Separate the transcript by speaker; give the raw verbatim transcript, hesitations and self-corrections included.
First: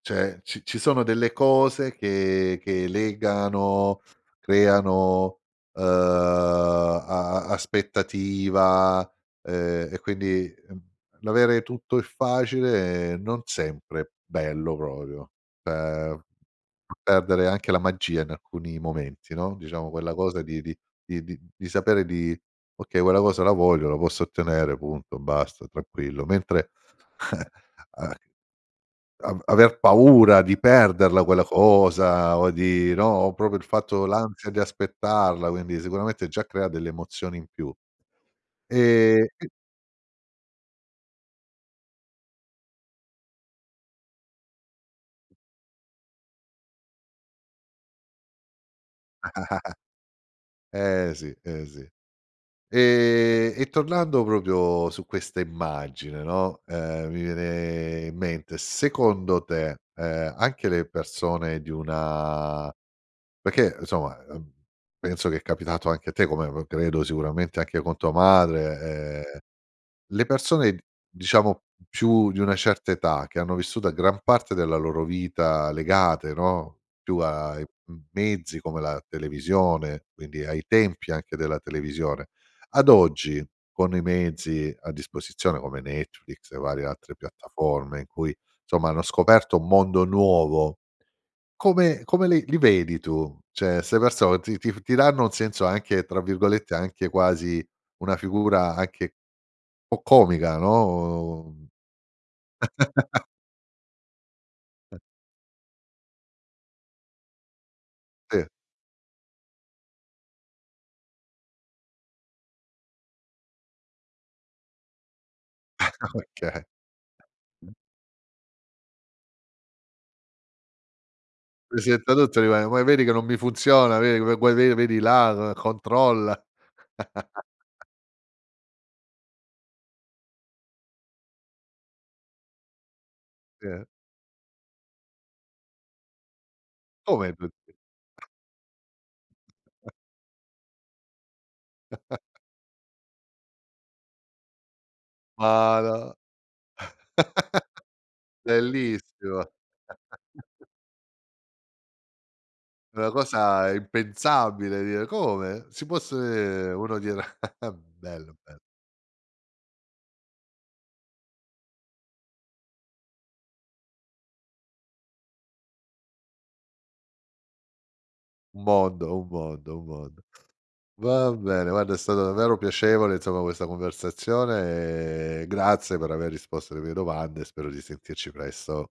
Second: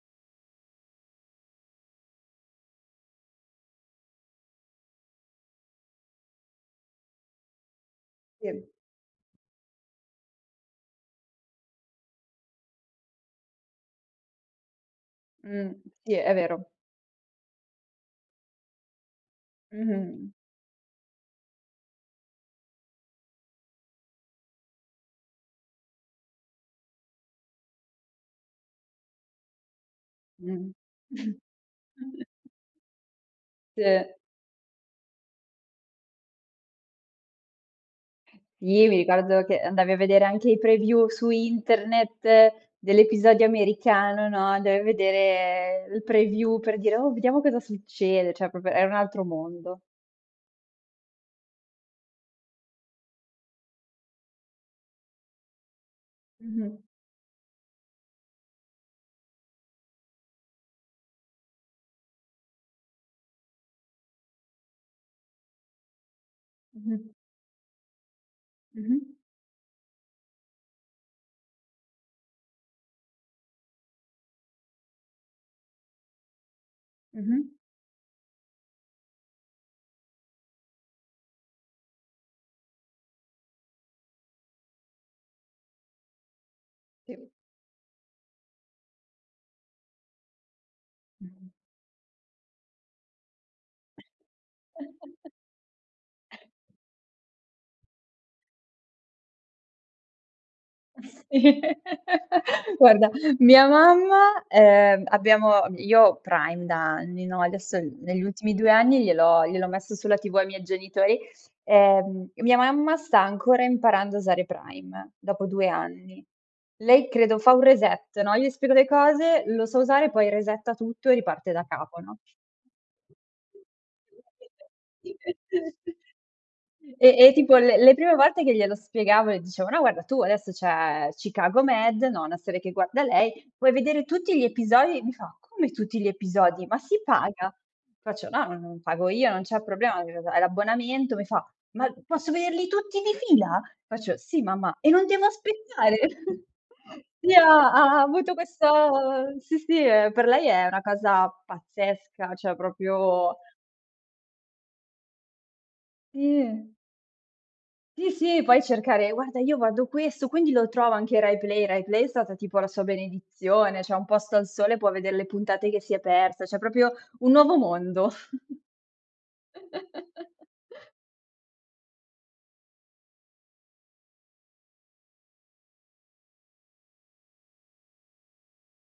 Speaker 1: Cioè ci ci sono delle cose che che legano, creano, uhm, a a
Speaker 2: Sì.
Speaker 1: aspettativa eh e quindi, mhmm, l'avere tutto e facile non sempre bello proprio
Speaker 2: Mh sì,
Speaker 1: cioè,
Speaker 2: è vero.
Speaker 1: fa perdere anche la magia in alcuni momenti no, diciamo quella
Speaker 2: Mh-mh.
Speaker 1: cosa di di di di di sapere di: "Okay, quella cosa la voglio, la posso ottenere" punto, basta, tranquillo. Mentre, eh, a av aver paura di
Speaker 2: Mh.
Speaker 1: perderla quella cosa o di no, o proprio il
Speaker 2: Sì.
Speaker 1: fatto l'ansia di aspettarla, quindi sicuramente già crea delle emozioni in più.
Speaker 2: Sì, mi
Speaker 1: E
Speaker 2: ricordo
Speaker 1: c
Speaker 2: che andavi a vedere anche i preview su internet dell'episodio americano, no, andavi a vedere il preview per dire: "Oh, vediamo cosa succede." cioè proprio era un altro mondo.
Speaker 1: Eh sì, eh sì. Ehm, e tornando proprio su questa immagine, no,
Speaker 2: Mh-mh.
Speaker 1: ehm, mi viene in mente secondo te, ehm, anche le persone di una perché insomma, ehm, penso che è capitato anche a te come pro credo
Speaker 2: Mh-mh.
Speaker 1: sicuramente anche con tua
Speaker 2: Mh-mh.
Speaker 1: madre, ehm, le persone, diciamo, più di una certa età che hanno vissuto a gran parte della loro vita legate, no, più
Speaker 2: Mh-mh.
Speaker 1: ai m mezzi come la televisione, quindi ai tempi anche della televisione. Ad oggi, con i mezzi a disposizione come Netflix e varie altre
Speaker 2: Sì.
Speaker 1: piattaforme in cui insomma hanno scoperto un mondo nuovo,
Speaker 2: Mh-mh.
Speaker 1: come come li li vedi tu? Cioè 'ste persone ti ti ti danno un senso anche tra virgolette anche quasi una figura anche po' "comica"
Speaker 2: Sì.
Speaker 1: no.
Speaker 2: Guarda mia mamma
Speaker 1: Eh.
Speaker 2: ehm abbiamo io ho Prime da anni, no, adesso negli
Speaker 1: Sì.
Speaker 2: ultimi due anni gliel'ho gliel'ho messo sulla TV ai miei genitori, ehm e mia mamma sta ancora imparando a usare Prime dopo due anni.
Speaker 1: Ok.
Speaker 2: Lei credo fa un
Speaker 1: Mh.
Speaker 2: reset, no, io gli spiego le cose, lo sa usare poi resetta tutto e riparte da capo,
Speaker 1: Resetta
Speaker 2: no?
Speaker 1: tutto e rimane: "Poi vedi che non mi funziona, vedi come que ve vedi là, controlla."
Speaker 2: E e tipo le le prime volte che glielo spiegavo e dicevo: "No guarda tu adesso c'è Chicago Med", no, una serie che guarda lei "puoi
Speaker 1: Sì.
Speaker 2: vedere tutti gli episodi", e mi fa "come tutti gli episodi? Ma si
Speaker 1: Come
Speaker 2: paga?",
Speaker 1: tutti?
Speaker 2: faccio "no, non, pago io, non c'è problema, [unintelligible] hai l'abbonamento", mi fa "ma posso vederli tutti di fila?", faccio "sì mamma", "e non devo aspettare?".
Speaker 1: Madò!
Speaker 2: Sì, ha ha avuto questo
Speaker 1: Bellissimo.
Speaker 2: sì, sì, ehm, per lei è una cosa pazzesca, cioè
Speaker 1: Una
Speaker 2: proprio
Speaker 1: cosa impensabile dire: "Come si può se
Speaker 2: Sì.
Speaker 1: uno dirà"
Speaker 2: Sì,
Speaker 1: bello,
Speaker 2: sì,
Speaker 1: bello.
Speaker 2: puoi cercare: "Guarda io guardo questo, quindi lo trovo anche Rai Play?", Rai Play è stata tipo la sua benedizione, c'è Un posto al sole può vedere le puntate che si è persa, cioè proprio un nuovo mondo.
Speaker 1: Un mondo, un mondo, un mondo. Va bene, guarda, è stato davvero piacevole, insomma, questa conversazione e grazie per aver risposto alle mie domande e spero di sentirci presto.